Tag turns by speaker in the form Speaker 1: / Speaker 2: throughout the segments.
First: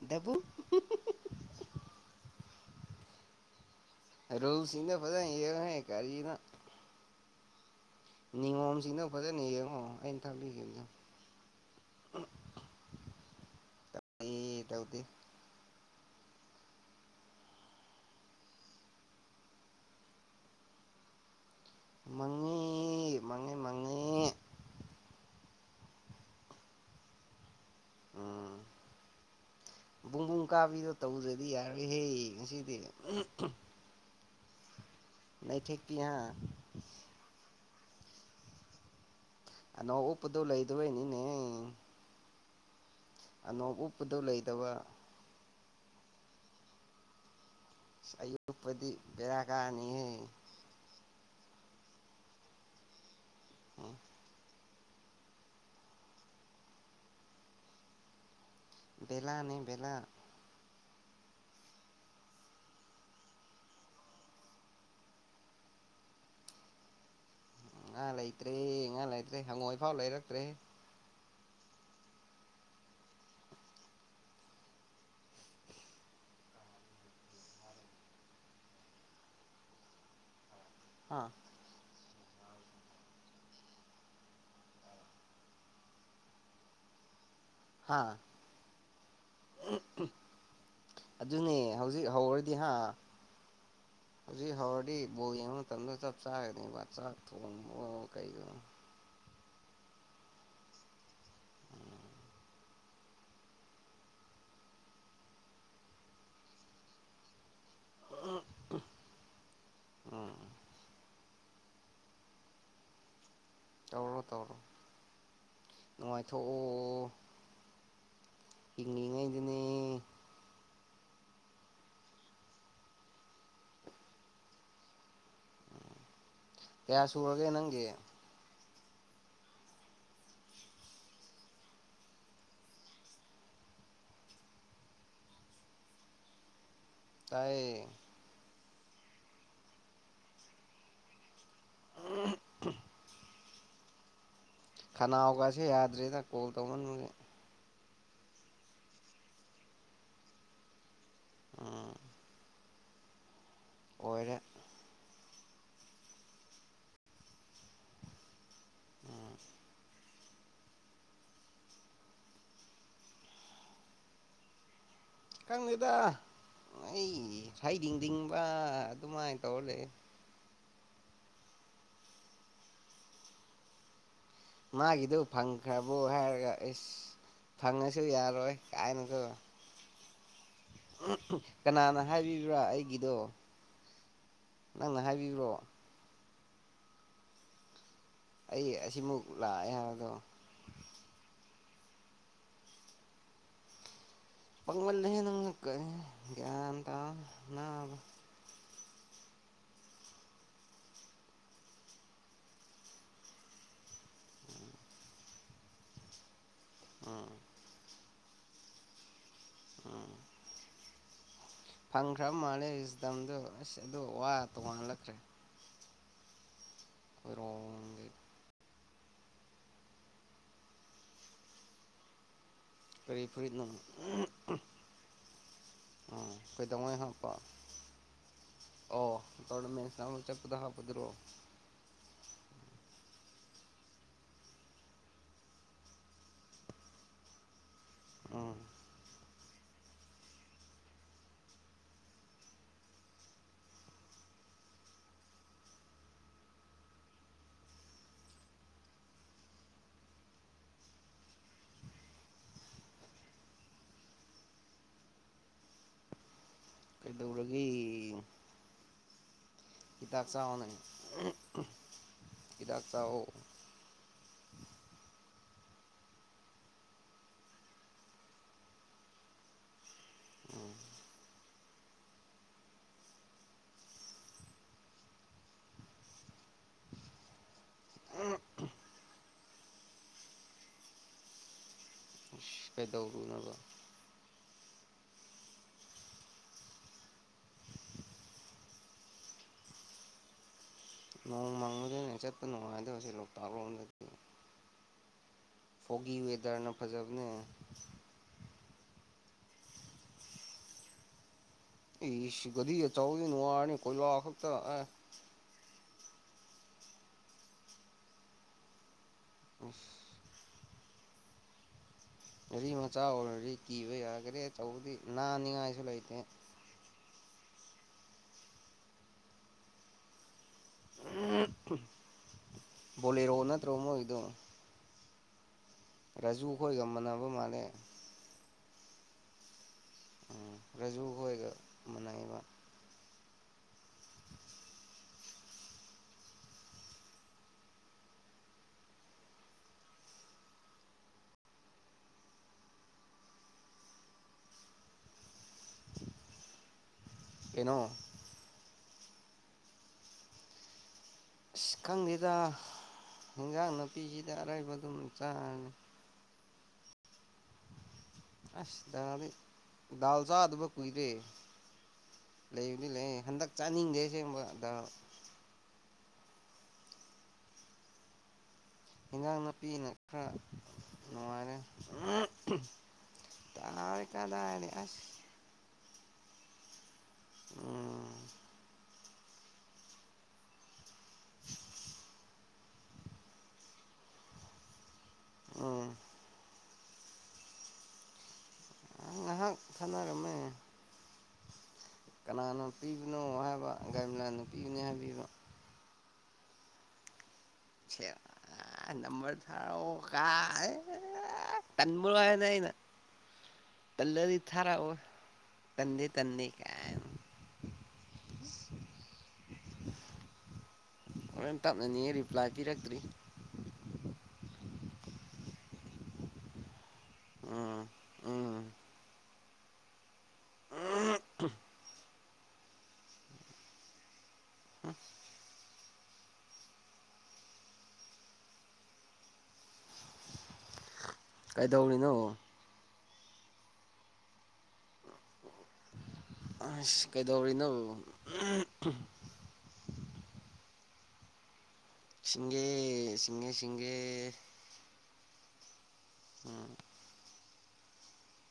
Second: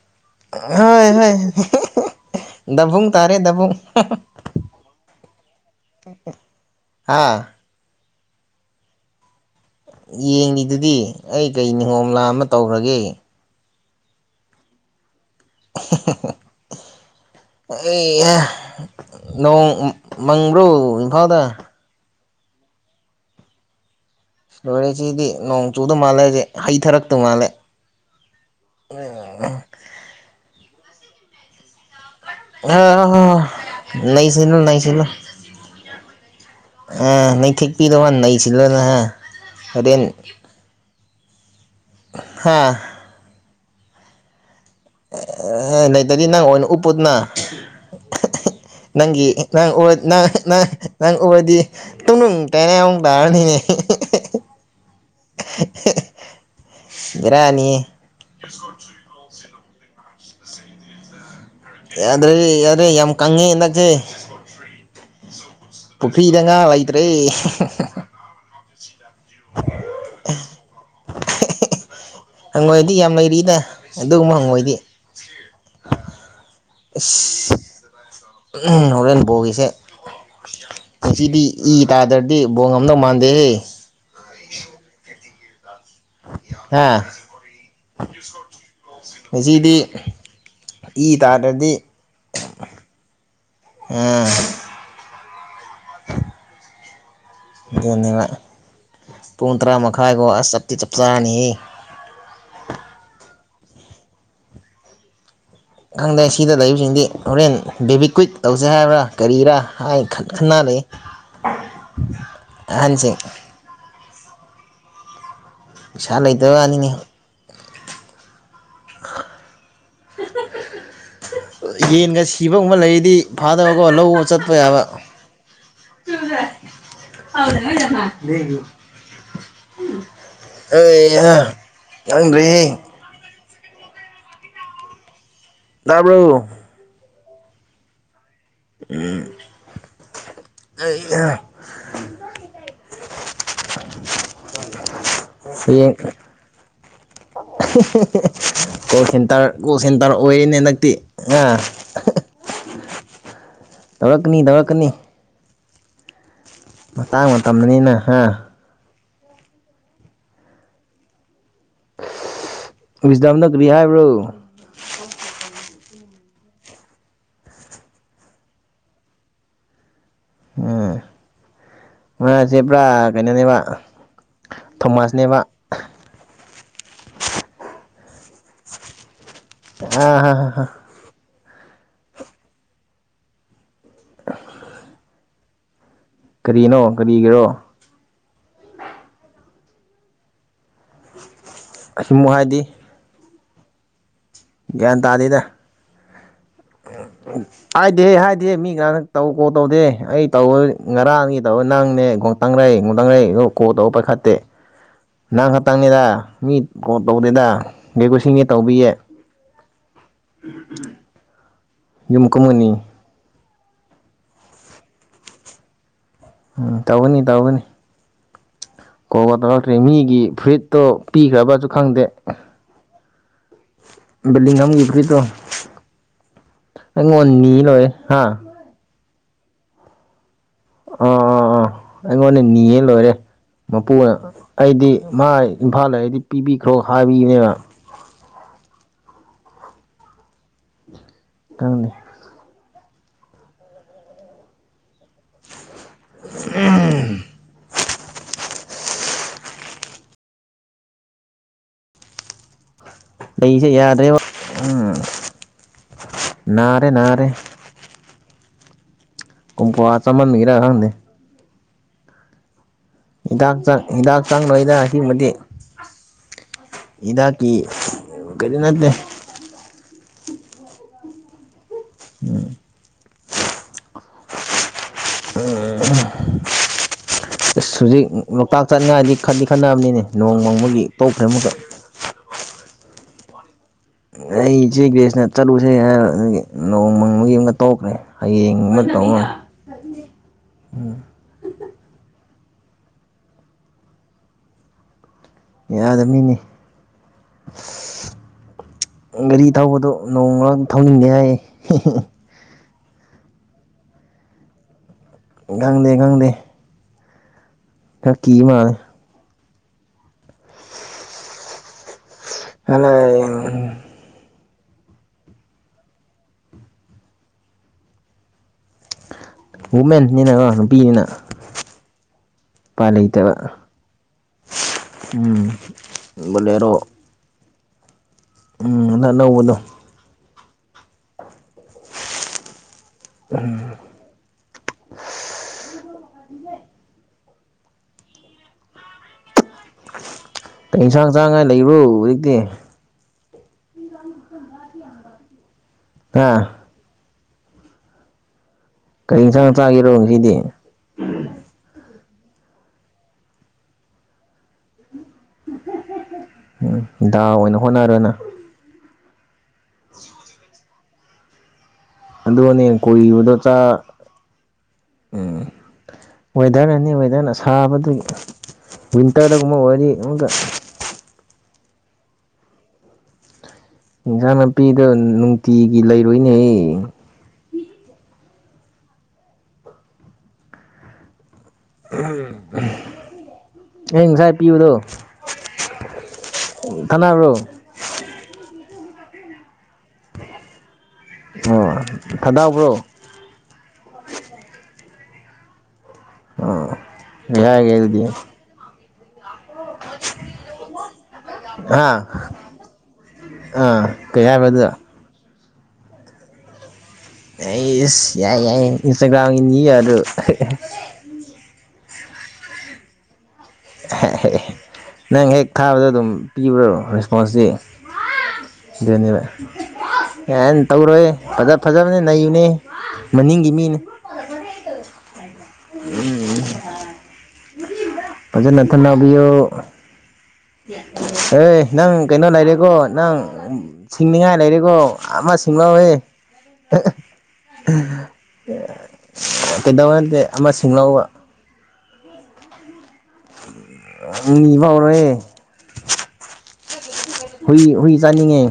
Speaker 1: ꯗꯕꯨ
Speaker 2: ꯍꯣꯏ ꯍꯣꯏ ꯗꯕꯨꯡ ꯇꯥꯔꯦ ꯗꯕꯨꯡ
Speaker 1: ꯔꯣꯘ ꯁꯤꯅꯦ ꯐꯖ
Speaker 2: ꯍꯥꯥ
Speaker 1: ꯅꯤꯡ ꯉꯣꯝꯁꯤꯡꯅꯦ ꯐꯔꯦ
Speaker 2: ꯌꯦꯡꯉꯗꯨꯗꯤ ꯑꯩ ꯀꯩ ꯅꯤꯍꯣꯝ ꯂꯥꯑꯝ ꯑꯃ ꯇꯧꯈꯔꯒꯦ
Speaker 1: [unintelligible]
Speaker 2: ꯑꯦ ꯅꯣꯡ ꯃꯪꯕ꯭ꯔꯣ ꯏꯝꯐꯥꯜꯗ
Speaker 1: ꯃꯉꯤ ꯃꯉꯤ ꯃꯉꯤ
Speaker 2: ꯂꯣꯏꯔꯦꯁꯤꯗꯤ ꯅꯣꯡ ꯆꯨꯗ ꯃꯥꯜꯂꯦꯁꯦ ꯍꯩꯊꯔꯛꯇ ꯃꯥꯜꯂꯦ
Speaker 1: ꯎꯝ
Speaker 2: ꯎꯝ
Speaker 1: ꯕꯨꯡꯕꯨꯡ ꯀꯥꯕꯤꯗꯣ ꯇꯧꯖꯗꯤ ꯌꯥꯔꯣꯏꯍꯦ ꯉꯁꯤꯗꯤ
Speaker 2: [unintelligible] ꯅꯩꯁꯩꯟꯂꯣ
Speaker 1: [unintelligible]
Speaker 2: ꯄꯤꯗꯥꯟ ꯂꯩꯁꯤꯅꯍ
Speaker 1: ꯨꯑꯅꯣꯞ ꯎꯞꯗꯣ ꯂꯩꯗꯅꯤ
Speaker 2: ꯍꯥꯥ
Speaker 1: ꯑꯥꯅꯣꯡ ꯎꯞꯄꯨꯗꯧ ꯂꯩꯇꯕ
Speaker 2: ꯑꯦ ꯂꯩꯇꯗꯤ ꯅꯪ ꯑꯣꯏꯅ ꯎꯞꯄꯨꯗꯅ
Speaker 1: ꯑꯁ ꯑꯩ ꯎꯞꯄꯗꯤ
Speaker 2: ꯅꯪꯒꯤ
Speaker 1: ꯕꯦꯔꯥ ꯀꯥꯅꯤꯍꯦ
Speaker 2: ꯑꯣꯏꯗꯤ ꯇꯨꯡꯅꯨꯡ ꯇꯥꯏꯅ ꯌꯥꯝ ꯇꯥꯅꯤꯅꯦ ꯔꯥꯅꯤꯌꯦ
Speaker 1: ꯕꯂꯥꯅꯤ ꯕꯦꯂꯥ
Speaker 2: ꯌꯥꯗ꯭ꯔꯦ ꯌꯥꯗ꯭ꯔꯦ ꯌꯥꯝ ꯀꯪꯉꯦ ꯍꯟꯗꯛꯁꯦ ꯄꯨꯐꯔꯤꯗ ꯉꯥ ꯂꯩꯇ꯭ꯔꯦ
Speaker 1: ꯉꯥ ꯂꯩꯇ꯭ꯔꯦ ꯉꯥ ꯂꯩꯇ꯭ꯔꯦ ꯍꯪꯉꯣꯏ ꯐꯥꯎ ꯂꯩꯔꯛꯇ꯭ꯔꯦ
Speaker 2: ꯍꯪꯉꯣꯏꯗꯤ ꯌꯥꯝ ꯂꯩꯔꯤꯗ ꯑꯗꯨꯒꯨꯝꯕ ꯍꯪꯉꯣꯏꯗꯤ ꯅꯣꯔꯦꯟ ꯍꯣꯔꯦꯟ ꯕꯣꯜꯒꯤꯁꯦ
Speaker 1: ꯍꯥ
Speaker 2: ꯁꯤꯗꯤ ꯏ ꯇꯔꯗꯥꯗꯤ ꯗꯤ ꯕꯣꯡ ꯉꯝꯗꯧ ꯃꯥꯟꯗꯦꯍꯦ ꯑꯥ
Speaker 1: ꯍꯥ
Speaker 2: ꯉꯁꯤꯗꯤ ꯏ
Speaker 1: ꯑꯗꯨꯅꯦ
Speaker 2: ꯇꯥꯗ꯭ꯔꯗꯤ
Speaker 1: ꯍꯧꯖꯤꯛ ꯍꯧꯔꯗꯤ ꯍꯥ
Speaker 2: ꯑꯥ
Speaker 1: ꯍꯧꯖꯤꯛ ꯍꯧꯔꯗꯤ ꯕꯣ ꯌꯦꯡꯕ ꯃꯇꯝꯗ ꯆꯞ ꯆꯥꯒꯅꯤ ꯋꯥ ꯁꯥꯠꯇꯣ
Speaker 2: ꯑꯗꯨ ꯄꯨꯡ ꯇꯔꯥ ꯃꯈꯥꯏꯒꯣ ꯑꯁ ꯆꯞꯇꯤ ꯆꯞ ꯆꯔꯅꯤ ꯈꯪꯗ꯭ꯔꯦ ꯁꯤꯗ ꯂꯩꯕꯁꯤꯡꯗꯤ ꯍꯣꯔꯦꯟ ꯕꯦꯕꯤꯀ꯭ꯋꯤꯛ ꯇꯧꯁꯦ ꯍꯥꯏꯕ꯭ꯔꯥ ꯀꯔꯤꯔꯥ ꯍꯥꯏ
Speaker 1: ꯎꯝ
Speaker 2: ꯈꯟꯅ ꯂꯩ ꯑꯍꯟꯁꯤꯡ
Speaker 1: ꯇꯧꯔꯣ ꯇꯧꯔꯣ
Speaker 2: ꯄꯩꯁꯥ ꯂꯩꯇꯕ ꯋꯥꯅꯤꯅꯦ
Speaker 1: ꯍꯔꯡꯉꯤꯉꯩꯗꯅꯦ
Speaker 2: ꯌꯦꯟꯒ ꯁꯤꯕꯒꯨꯝꯕ ꯂꯩꯔꯤꯗꯤ ꯐꯥꯗꯕꯀꯣ ꯂꯧꯕ ꯆꯠꯄ ꯌꯥꯕ
Speaker 1: ꯀꯌꯥ ꯁꯨꯔꯒꯦ ꯅꯪꯒꯤ
Speaker 2: [unintelligible] ꯑꯦ ꯈꯪꯗ꯭ꯔꯤ ꯇꯕ꯭ꯔꯣ
Speaker 1: ꯇꯥꯏ
Speaker 2: ꯎꯝ ꯑꯩ [unintelligible]
Speaker 1: ꯈꯅꯥꯎꯒꯁꯦ
Speaker 2: ꯍꯌꯦꯡ
Speaker 1: ꯌꯥꯗ꯭ꯔꯦꯗ ꯀꯣꯜ ꯇꯧꯃꯟꯕꯒꯤ
Speaker 2: ꯀꯣꯜ ꯁꯦꯟꯇꯔ ꯀꯣꯜ ꯁꯦꯟꯇꯔ ꯑꯣꯏꯔꯅꯦ ꯍꯟ ꯅꯛꯇꯤ ꯑꯥ
Speaker 1: ꯎꯝ ꯑꯣꯏꯔꯦ
Speaker 2: ꯇꯧꯔꯛꯀꯅꯤ ꯇꯧꯔꯛꯀꯅꯤ ꯃꯇꯥꯡ ꯃꯇꯝꯗꯅꯤꯅ ꯍꯥ
Speaker 1: ꯎꯝ
Speaker 2: ꯗꯥꯝꯅ ꯀꯔꯤ ꯍꯥꯏꯕ꯭ꯔꯣ
Speaker 1: ꯈꯤꯇꯪꯗꯨꯗ ꯑꯩ ꯍꯩꯗꯤꯡꯗꯤꯡꯕ ꯑꯗꯨꯃꯥꯏꯅ ꯇꯧꯔ ꯂꯩ
Speaker 2: ꯎꯝ ꯉꯁꯦ ꯄꯨꯔꯥ ꯀꯩꯅꯣꯅꯦꯕ
Speaker 1: ꯃꯥꯒꯤꯗꯨ
Speaker 2: ꯊꯣꯃꯥꯁꯅꯦꯕ
Speaker 1: ꯐꯪꯈ꯭ꯔꯕꯣ ꯍꯥꯏꯔꯒ ꯑꯦꯁ ꯐꯪꯉꯁꯤ ꯌꯥꯔꯣꯏ ꯀꯥꯏꯅꯀꯣꯏ
Speaker 2: ꯍꯥ ꯍꯥ
Speaker 1: ꯀꯅꯥꯅ ꯍꯥꯏꯕꯤꯕ꯭ꯔꯥ ꯑꯩꯒꯤꯗꯣ ꯅꯪꯅ ꯍꯥꯏꯕꯤꯕ꯭ꯔꯣ
Speaker 2: ꯀꯔꯤꯅꯣ ꯀꯔꯤꯒꯤꯔꯣ
Speaker 1: ꯑꯩ ꯑꯁꯤꯃꯨꯛ ꯂꯥꯛꯑꯦ ꯍꯥꯏꯗꯣ
Speaker 2: ꯀꯩꯁꯨꯝ ꯍꯥꯏꯗꯤ
Speaker 1: ꯄꯪꯃꯜ
Speaker 2: ꯒ꯭ꯌꯥꯟ
Speaker 1: ꯂꯩꯍꯦ
Speaker 2: ꯇꯥꯗꯦꯗ
Speaker 1: ꯑꯪꯁꯨ ꯀꯔꯤꯅꯣ ꯒꯌꯥꯟ ꯇꯧ ꯅꯥꯕꯥ
Speaker 2: ꯏꯔꯥꯡ ꯅꯛ ꯇꯧ ꯀꯣꯜ ꯇꯧꯗꯦ ꯑꯩ ꯇꯧꯕ ꯉꯔꯥꯡꯅꯤ ꯇꯧ ꯅꯪꯅꯦ ꯇꯪꯔꯛꯩ ꯒꯇꯪꯔꯛꯏ ꯑ ꯀꯣꯜ ꯇꯧꯕ ꯄꯥꯏꯈꯠꯇꯦ ꯅꯪ ꯈꯛꯇꯪꯅꯦꯗ ꯃꯤ ꯀꯣꯜ
Speaker 1: ꯎꯝ
Speaker 2: ꯇꯥꯎꯗꯗ [unintelligible] ꯊꯤꯡꯉꯦ ꯇꯧꯕꯤꯌꯦ ꯎꯝ ꯎꯝ
Speaker 1: ꯐꯪꯈ꯭ꯔ ꯃꯥꯂꯦ ꯔꯁꯇꯝꯗꯣ ꯑꯁ ꯑꯗꯣ ꯋꯥ ꯇꯣꯉꯥꯜꯂꯛꯈ꯭ꯔꯦ
Speaker 2: ꯎꯝ ꯇꯧꯒꯅꯤ ꯇꯧꯒꯅꯤ
Speaker 1: ꯈꯣꯏꯔꯣꯡꯒꯤ
Speaker 2: ꯀꯣꯜꯒ ꯇꯧꯔꯛꯇ꯭ꯔꯦ ꯃꯤꯒꯤ ꯐꯨꯔꯤꯠꯇꯣ ꯄꯤꯈ꯭ꯔꯕꯁꯨ ꯈꯪꯗꯦ
Speaker 1: ꯀꯔꯤ ꯐꯨꯔꯤꯠ ꯅꯣ
Speaker 2: ꯕꯂꯤꯉꯝꯒꯤ ꯐꯨꯔꯤꯠꯇꯣ
Speaker 1: ꯎꯝ ꯀꯩꯗꯧꯉꯩ ꯍꯥꯞꯄ
Speaker 2: ꯑꯩꯉꯣꯟꯅꯤ ꯂꯣꯏꯔꯦ
Speaker 1: [unintelligible] ꯆꯠꯄꯗ ꯍꯥꯞꯄꯗꯨꯔꯣ
Speaker 2: ꯑꯥ ꯑꯥ ꯑꯥ ꯑꯩꯉꯣꯟꯗ ꯅꯤꯌꯦ ꯂꯣꯏꯔꯦ ꯃꯄꯨꯅ ꯑꯩꯗꯤ ꯃꯥ ꯏꯝꯐꯥꯜꯗ ꯂꯩꯗꯤ ꯄꯤꯕꯤꯈ꯭ꯔꯣ ꯍꯥꯏꯕꯅꯤꯅ
Speaker 1: ꯑꯣ
Speaker 2: ꯈꯪꯗꯦ ꯎꯝ ꯂꯩꯁꯦ ꯌꯥꯗ꯭ꯔꯦꯕ ꯎꯝ ꯅꯥꯔꯦ
Speaker 1: ꯀꯩꯗꯧꯔꯒꯦ
Speaker 2: ꯀꯨꯝ ꯀꯋꯥ
Speaker 1: ꯍꯤꯗꯥꯛ
Speaker 2: ꯆꯃꯟꯒꯤꯔ
Speaker 1: ꯆꯥꯎꯅꯦ
Speaker 2: ꯈꯪꯗꯦ
Speaker 1: [inaudible] ꯆꯥꯎ
Speaker 2: ꯍꯤꯗꯥꯛ ꯆꯪ ꯍꯤꯗꯥꯛ ꯆꯪꯉꯣꯏꯗ ꯑꯁꯤꯒꯨꯝꯕꯗꯤ ꯍꯤꯗꯥꯛꯀꯤ ꯀꯔꯤ ꯅꯠꯇꯦ
Speaker 1: ꯎꯝ
Speaker 2: ꯎꯝ ꯑꯁ ꯍꯧꯖꯤꯛ ꯂꯣꯛꯇꯥꯛ ꯆꯥꯠꯅꯤꯡꯉꯥꯏꯗꯤ ꯈꯟꯗꯤ ꯈꯟꯅꯕꯅꯤꯅꯦ ꯅꯣꯡ ꯃꯪꯕꯒꯤ ꯇꯣꯛꯈ꯭ꯔꯦ ꯑꯃꯛꯀ
Speaker 1: ꯀꯩꯗꯧꯔꯨꯅꯕ
Speaker 2: ꯑꯩꯆꯦ ꯒꯦꯁꯅ ꯆꯠꯂꯨꯁꯦ ꯍꯥꯏꯕꯗꯨꯒꯤ ꯅꯣꯡ ꯃꯪꯕꯒꯤ ꯑꯃꯒ ꯇꯣꯛꯈ꯭ꯔꯦ ꯍꯌꯦꯡ ꯑꯃꯛ ꯇꯧꯔ
Speaker 1: ꯅꯣꯡꯃꯪꯕꯗꯅꯦ ꯆꯠꯄ ꯅꯨꯡꯉꯥꯏꯗꯕꯁꯦ ꯂꯣꯛꯇꯥꯛ ꯂꯣꯝꯗꯗꯤ ꯐꯣꯒꯤ
Speaker 2: ꯌꯥꯗꯕꯅꯤꯅꯦ
Speaker 1: ꯋꯦꯗꯔꯅ ꯐꯖꯕꯅꯦ
Speaker 2: ꯒꯥꯔꯤ ꯊꯧꯕꯗꯣ ꯅꯣꯡ ꯃꯔꯛ ꯊꯧꯅꯤꯡꯗꯦ ꯍꯥꯏꯌꯦ
Speaker 1: ꯏꯁ ꯒꯔꯤꯒ ꯑꯆꯧꯕꯗꯤ ꯅꯨꯡꯉꯔꯅꯤ ꯀꯣꯏꯂꯥ ꯈꯛꯇ
Speaker 2: ꯈꯪ ꯗꯦ ꯈꯪꯗꯦ ꯈꯔ ꯀꯤ ꯃꯥꯂꯦ
Speaker 1: ꯎꯐ ꯒꯔꯤ ꯃꯆꯥ ꯑꯣꯏꯔꯗꯤ ꯀꯤꯕꯌꯥꯏ ꯒꯥꯔꯤ ꯑ ꯆꯧꯕꯗꯤ ꯅꯥꯟꯅꯤꯉꯥꯏꯁꯨ ꯂꯩꯇꯦ
Speaker 2: ꯋꯨꯨꯃꯦꯟꯅꯤꯅ ꯅꯨꯄꯤꯅꯤꯅ ꯎꯄꯥꯏ ꯂꯩꯇꯕ
Speaker 1: ꯕꯣꯂꯦꯔꯣ ꯅꯠꯇ꯭ꯔꯣ
Speaker 2: ꯎꯝ ꯕꯣꯂꯦꯔꯣ
Speaker 1: ꯔꯥꯖꯨꯈꯣꯏꯒ ꯃꯥꯟꯅꯕ ꯃꯥꯜꯂꯦ
Speaker 2: ꯎꯝ ꯍꯟꯗꯛ ꯑꯅꯧꯕꯗꯣ
Speaker 1: ꯔꯥꯖꯨ ꯈꯣꯏꯒ ꯃꯅꯩꯌꯦꯕ
Speaker 2: ꯎꯝ [unintelligible] ꯀꯩ ꯏꯟꯁꯥꯡ ꯆꯥꯡꯉꯥꯏ ꯂꯩꯕꯔꯣ ꯍꯧꯖꯤꯛꯇꯤ ꯍꯥ
Speaker 1: ꯀꯩꯅꯣ
Speaker 2: ꯀꯔꯤ ꯏꯟꯁꯥꯡ ꯆꯥꯒꯤꯔꯣ ꯉꯁꯤꯗꯤ
Speaker 1: [unintelligible] ꯈꯪꯗꯦꯗ ꯏꯟꯖꯥꯡ ꯅꯥꯄꯤꯁꯤꯗ ꯑꯔꯥꯏꯕ ꯑꯗꯨꯝ ꯆꯥꯔꯅꯤ
Speaker 2: ꯎꯝ ꯗꯥꯜ ꯑꯣꯏꯅ ꯍꯣꯠꯅꯔꯣ ꯅꯪ
Speaker 1: ꯑꯁ ꯗꯥꯜꯗꯤ ꯗꯥꯜ ꯆꯥꯗꯥꯕ ꯀꯨꯏꯔꯦ
Speaker 2: ꯑꯗꯨꯅꯦ
Speaker 1: ꯂꯩꯕꯨꯗꯤ ꯂꯩ
Speaker 2: ꯀꯨꯏꯕꯗꯣ
Speaker 1: ꯍꯟꯗꯛ
Speaker 2: ꯆꯥ
Speaker 1: ꯆꯥꯅꯤꯡꯗꯦ ꯑꯁꯦꯡꯕ
Speaker 2: ꯋꯦꯗꯔꯅꯅꯤ ꯋꯦꯗꯔꯅ ꯁꯥꯕꯗꯨꯒꯤ
Speaker 1: ꯏꯟꯖꯥꯡ
Speaker 2: ꯋꯤꯟꯇꯔꯗꯒꯨꯝꯕ
Speaker 1: ꯅꯥꯄꯤꯅ
Speaker 2: ꯑꯣꯏꯔꯗꯤ ꯑꯃꯨꯛꯀ
Speaker 1: ꯈꯔ ꯅꯨꯡꯉꯥꯏꯔꯦ [unintelligible]
Speaker 2: ꯏꯟꯁꯥꯡ
Speaker 1: ꯀꯗꯥꯏꯗꯩ
Speaker 2: ꯅꯥꯄꯤꯗ
Speaker 1: ꯑꯁ
Speaker 2: ꯅꯨꯡꯇꯤꯒꯤ ꯂꯩꯕ ꯂꯨꯏꯅꯦꯍꯦ
Speaker 1: ꯎꯝ
Speaker 2: ꯑꯩ ꯉꯁꯥꯏ ꯄꯤꯕꯗꯣ
Speaker 1: ꯎꯝ
Speaker 2: ꯊꯅꯥꯕ꯭ꯔꯣ
Speaker 1: ꯉꯥꯏꯍꯥꯛ ꯊꯥꯟꯅꯔꯝꯃꯦ
Speaker 2: ꯑꯣ
Speaker 1: ꯀꯅꯥꯅꯣ
Speaker 2: ꯊꯥꯗꯥꯎꯕ꯭ꯔꯣ
Speaker 1: ꯄꯤꯕꯅꯣ ꯍꯥꯏꯕ ꯒꯥꯏꯂꯥꯅ ꯄꯤꯕꯅꯦ ꯍꯥꯏꯕꯤꯕ
Speaker 2: ꯑ ꯌꯥꯍꯦ ꯑꯗꯨꯗꯤ
Speaker 1: ꯁꯦꯔ ꯅꯝꯕꯔ ꯊꯥꯔꯛꯑꯣ ꯀꯥꯏꯅ
Speaker 2: ꯍꯥ
Speaker 1: ꯇꯟꯕꯒꯥꯏ ꯑꯩꯅ
Speaker 2: ꯑꯥ ꯀꯩ ꯍꯥꯏꯕ ꯑꯗꯨꯗ
Speaker 1: ꯇꯟꯗꯦ ꯇꯟꯗꯦ ꯀꯥꯏꯅ
Speaker 2: ꯑꯩꯁ ꯌꯥꯏ ꯌꯥꯏ ꯏꯟꯁꯇꯥꯒ꯭ꯔꯝ ꯑꯗꯨ
Speaker 1: ꯍꯣꯔꯦꯟ ꯇꯞꯅꯅꯤꯡꯉꯦ ꯔꯤꯄ꯭ꯂꯥꯏ ꯄꯤꯔꯛꯇ꯭ꯔꯤ
Speaker 2: ꯅꯪ ꯍꯦꯛ ꯊꯥꯕꯗ ꯑꯗꯨꯝ ꯄꯤꯕ꯭ꯔꯣ ꯃꯁꯤ
Speaker 1: ꯎꯝ ꯎꯝ
Speaker 2: ꯁꯤꯅꯅꯤ [inaudible] ꯌꯥꯍꯥꯏꯅ ꯇꯧꯔꯣꯏ ꯐꯖ ꯐꯖꯕꯅꯤꯅ ꯂꯩꯅꯦ ꯃꯅꯤꯡꯒꯤ ꯃꯤꯅꯦ ꯎꯝ ꯐꯖ ꯅꯠꯇꯅꯕꯤꯌꯣ ꯍ ꯅꯪ
Speaker 1: ꯀꯩꯗꯧꯔꯤꯅꯣ
Speaker 2: ꯀꯩꯅꯣ ꯂꯩꯔꯦꯀꯣ ꯅꯪ ꯁꯤꯡꯅꯤꯡꯉꯥꯏ ꯂꯩꯔꯤꯕꯣ ꯑꯃ ꯉꯋꯦ
Speaker 1: ꯑꯁ ꯀꯩꯗꯧꯔꯤꯅꯣ
Speaker 2: ꯀꯦꯗ [unintelligible] ꯁꯨꯡꯂꯥꯎ
Speaker 1: ꯁꯤꯡꯒꯦ ꯁꯤꯡꯉꯦ ꯁꯤꯡ
Speaker 2: ꯃꯤꯕꯥꯎꯔꯦ [inaudible]
Speaker 1: ꯎꯝ
Speaker 2: ꯍꯨꯏ ꯍꯨꯏ ꯆꯥꯅꯤꯡꯉꯦ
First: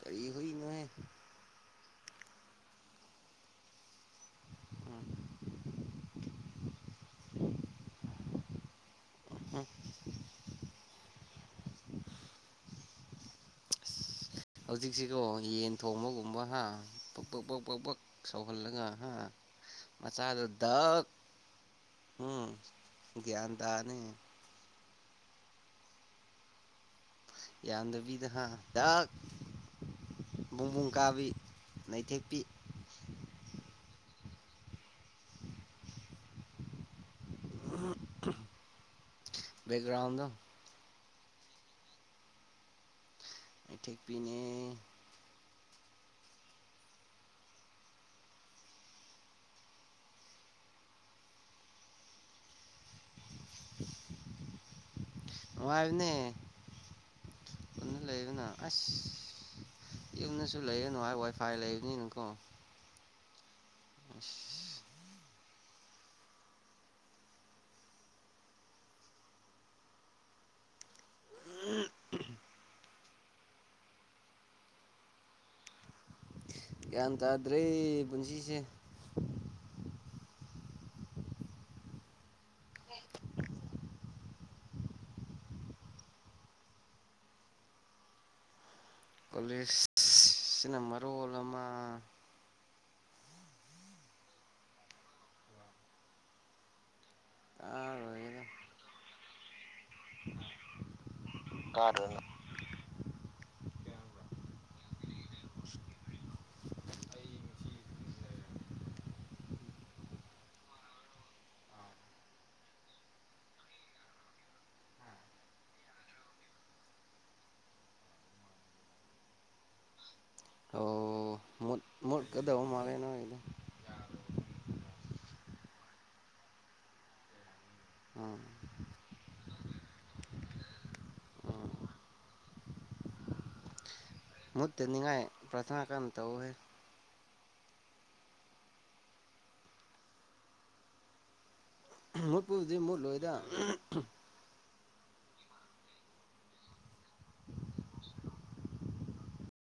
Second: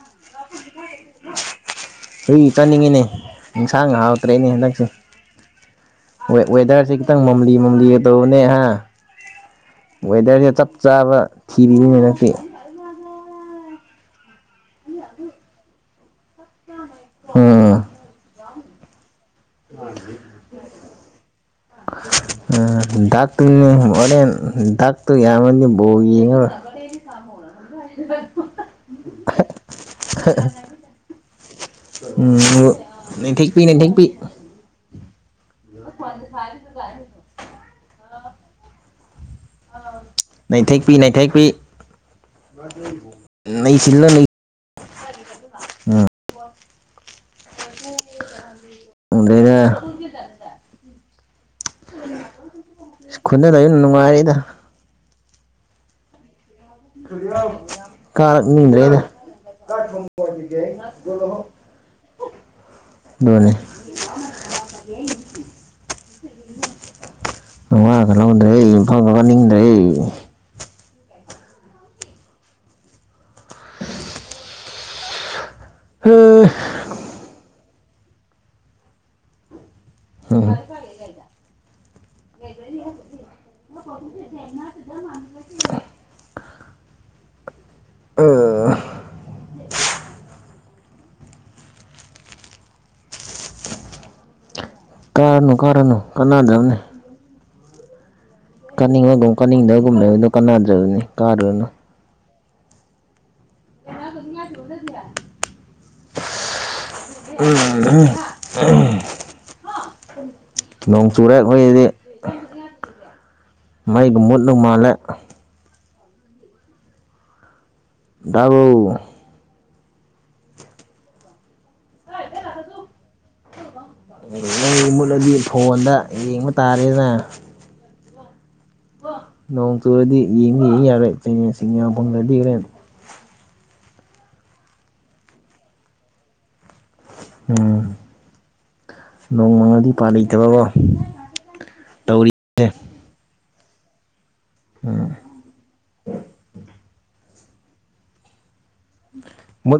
Speaker 1: ꯀꯔꯤ ꯍꯏꯅꯍꯦ
Speaker 2: ꯍꯨꯏ ꯆꯥꯅꯤꯡꯉꯤꯅꯦ ꯏꯟꯁꯥꯡ ꯉꯍꯥꯛꯥꯎ ꯇꯔꯦꯠꯅꯦ ꯍꯟꯗꯛꯁꯦ ꯋꯦꯗꯔꯁꯦ ꯈꯤꯇꯪ ꯃꯝꯂꯤ ꯃꯝꯂꯤ ꯑꯗꯣ ꯄꯨꯅꯦꯍ ꯋꯦꯗꯔꯁꯦ ꯆꯞ ꯆꯥꯕ ꯊꯤꯔꯤꯅꯤ ꯍ ꯅꯛꯇꯤ [unintelligible] ꯗꯣ
Speaker 1: ꯍꯧꯖꯤꯛꯁꯤꯀꯣ ꯌꯦꯟ ꯊꯣꯡꯕꯒꯨꯝꯕ ꯍꯥ ꯛ ꯕ ꯥꯛ ꯇꯧꯍꯜꯂꯒ ꯍꯥ ꯃꯆꯥꯗꯣ ꯗꯛ ꯎꯝ ꯒ꯭ꯌꯥꯟ ꯇꯥꯅꯤ
Speaker 2: ꯗꯣꯔꯦꯟ ꯗ ꯑꯗꯨ ꯌꯥꯝꯉꯅꯤ ꯕꯣ ꯌꯦꯡꯉꯒ
Speaker 1: ꯌꯥꯝꯗꯕꯤꯗ ꯨꯡꯕꯨꯡ ꯀꯥꯕꯤ ꯅꯩꯊꯦꯛꯄꯤ
Speaker 2: ꯎꯝ ꯊꯦꯛꯄꯤ ꯅ ꯊꯦꯛꯄꯤ [inaudible]
Speaker 1: [inaudible] ꯕꯦꯛꯒ꯭ꯔꯥꯎꯗꯣ
Speaker 2: ꯄꯤ ꯅꯩꯊꯦꯛꯄꯤ ꯅꯩꯁꯤꯜꯂ ꯂꯩ
Speaker 1: ꯊꯦꯛꯄꯤꯅꯦ
Speaker 2: ꯎꯝ ꯎꯗꯒꯤꯅꯦ [unintelligible] ꯈꯨꯅꯗ ꯂꯩꯅ ꯅꯨꯡꯉꯥꯏꯅꯤꯗ
Speaker 1: ꯅꯨꯉꯥꯏꯕꯅꯦ ꯂꯩꯗꯅ ꯑꯁ
Speaker 2: ꯀꯥꯔꯛꯅꯤꯡꯗ꯭ꯔꯦꯗ
Speaker 1: ꯌꯨꯝꯗꯁꯨ ꯂꯩꯔꯅꯨ ꯍꯥꯏ ꯋꯥꯏꯐꯥꯏ ꯂꯩꯕꯅꯤꯅꯀꯣ
Speaker 2: ꯑꯗꯨꯅꯤ
Speaker 1: ꯑꯁ
Speaker 2: [unintelligible]
Speaker 1: ꯒꯌ꯭ꯥꯟ ꯇ ꯗꯔ꯭ꯦ ꯄꯨꯨꯟꯁꯤꯁꯦ
Speaker 2: ꯍ
Speaker 1: ꯀꯣꯂꯦꯁ ꯁꯤꯅ ꯃꯔꯣꯜ ꯑꯃ
Speaker 2: ꯀꯥꯟꯅꯥꯗꯕꯅꯤ
Speaker 1: ꯀꯔꯣꯏꯒꯦꯗꯥ
Speaker 2: ꯒꯨꯝ ꯀꯥꯅꯤꯡꯗꯕꯒꯨꯝ ꯂꯩꯕꯗꯣ ꯀꯥꯟꯅꯗ꯭ꯔꯕꯅꯤ ꯀꯥꯔꯨꯅꯣ
Speaker 1: [unintelligible]
Speaker 2: ꯎꯝ ꯎꯝ ꯅꯣꯡ ꯆꯨꯔꯦ ꯑꯩꯈꯣꯏꯗꯤ ꯃꯩꯒ ꯃꯨꯠꯂ ꯃꯥꯜꯂꯦ ꯗꯕꯣ
Speaker 1: ꯑꯣ ꯃꯨꯠ ꯃꯨꯠ ꯀꯗ ꯃꯥꯂꯦ ꯅꯣꯏꯗ
Speaker 2: ꯅꯪꯒꯤ ꯃꯨꯠꯂꯗꯤ ꯐꯣꯟꯗ ꯌꯦꯡꯕ ꯇꯥꯔꯦꯅ
Speaker 1: ꯎꯝ
Speaker 2: ꯅꯣꯡ ꯆꯨꯔꯗꯤ ꯌꯦꯡ ꯌꯦꯡ ꯌꯥꯔꯦ ꯆꯉꯁꯤꯡ ꯌꯥꯝ ꯐꯪꯗꯗꯤꯈ꯭ꯔꯦ
Speaker 1: ꯃꯨꯇꯅꯤꯉꯥꯏ ꯄꯔꯊꯅꯥ ꯀꯟ ꯇꯎꯍꯦ
Speaker 2: ꯎꯝ ꯅꯣꯡꯃꯉꯥꯗꯤ ꯄꯥ ꯂꯩꯇꯕꯀꯣ ꯇꯧꯔꯤꯁꯦ
Speaker 1: ꯃꯨꯠꯄꯨꯗꯤ ꯃꯨꯠꯂꯣꯏꯗ ꯎꯝ
Speaker 2: ꯎꯃꯝ [unintelligible]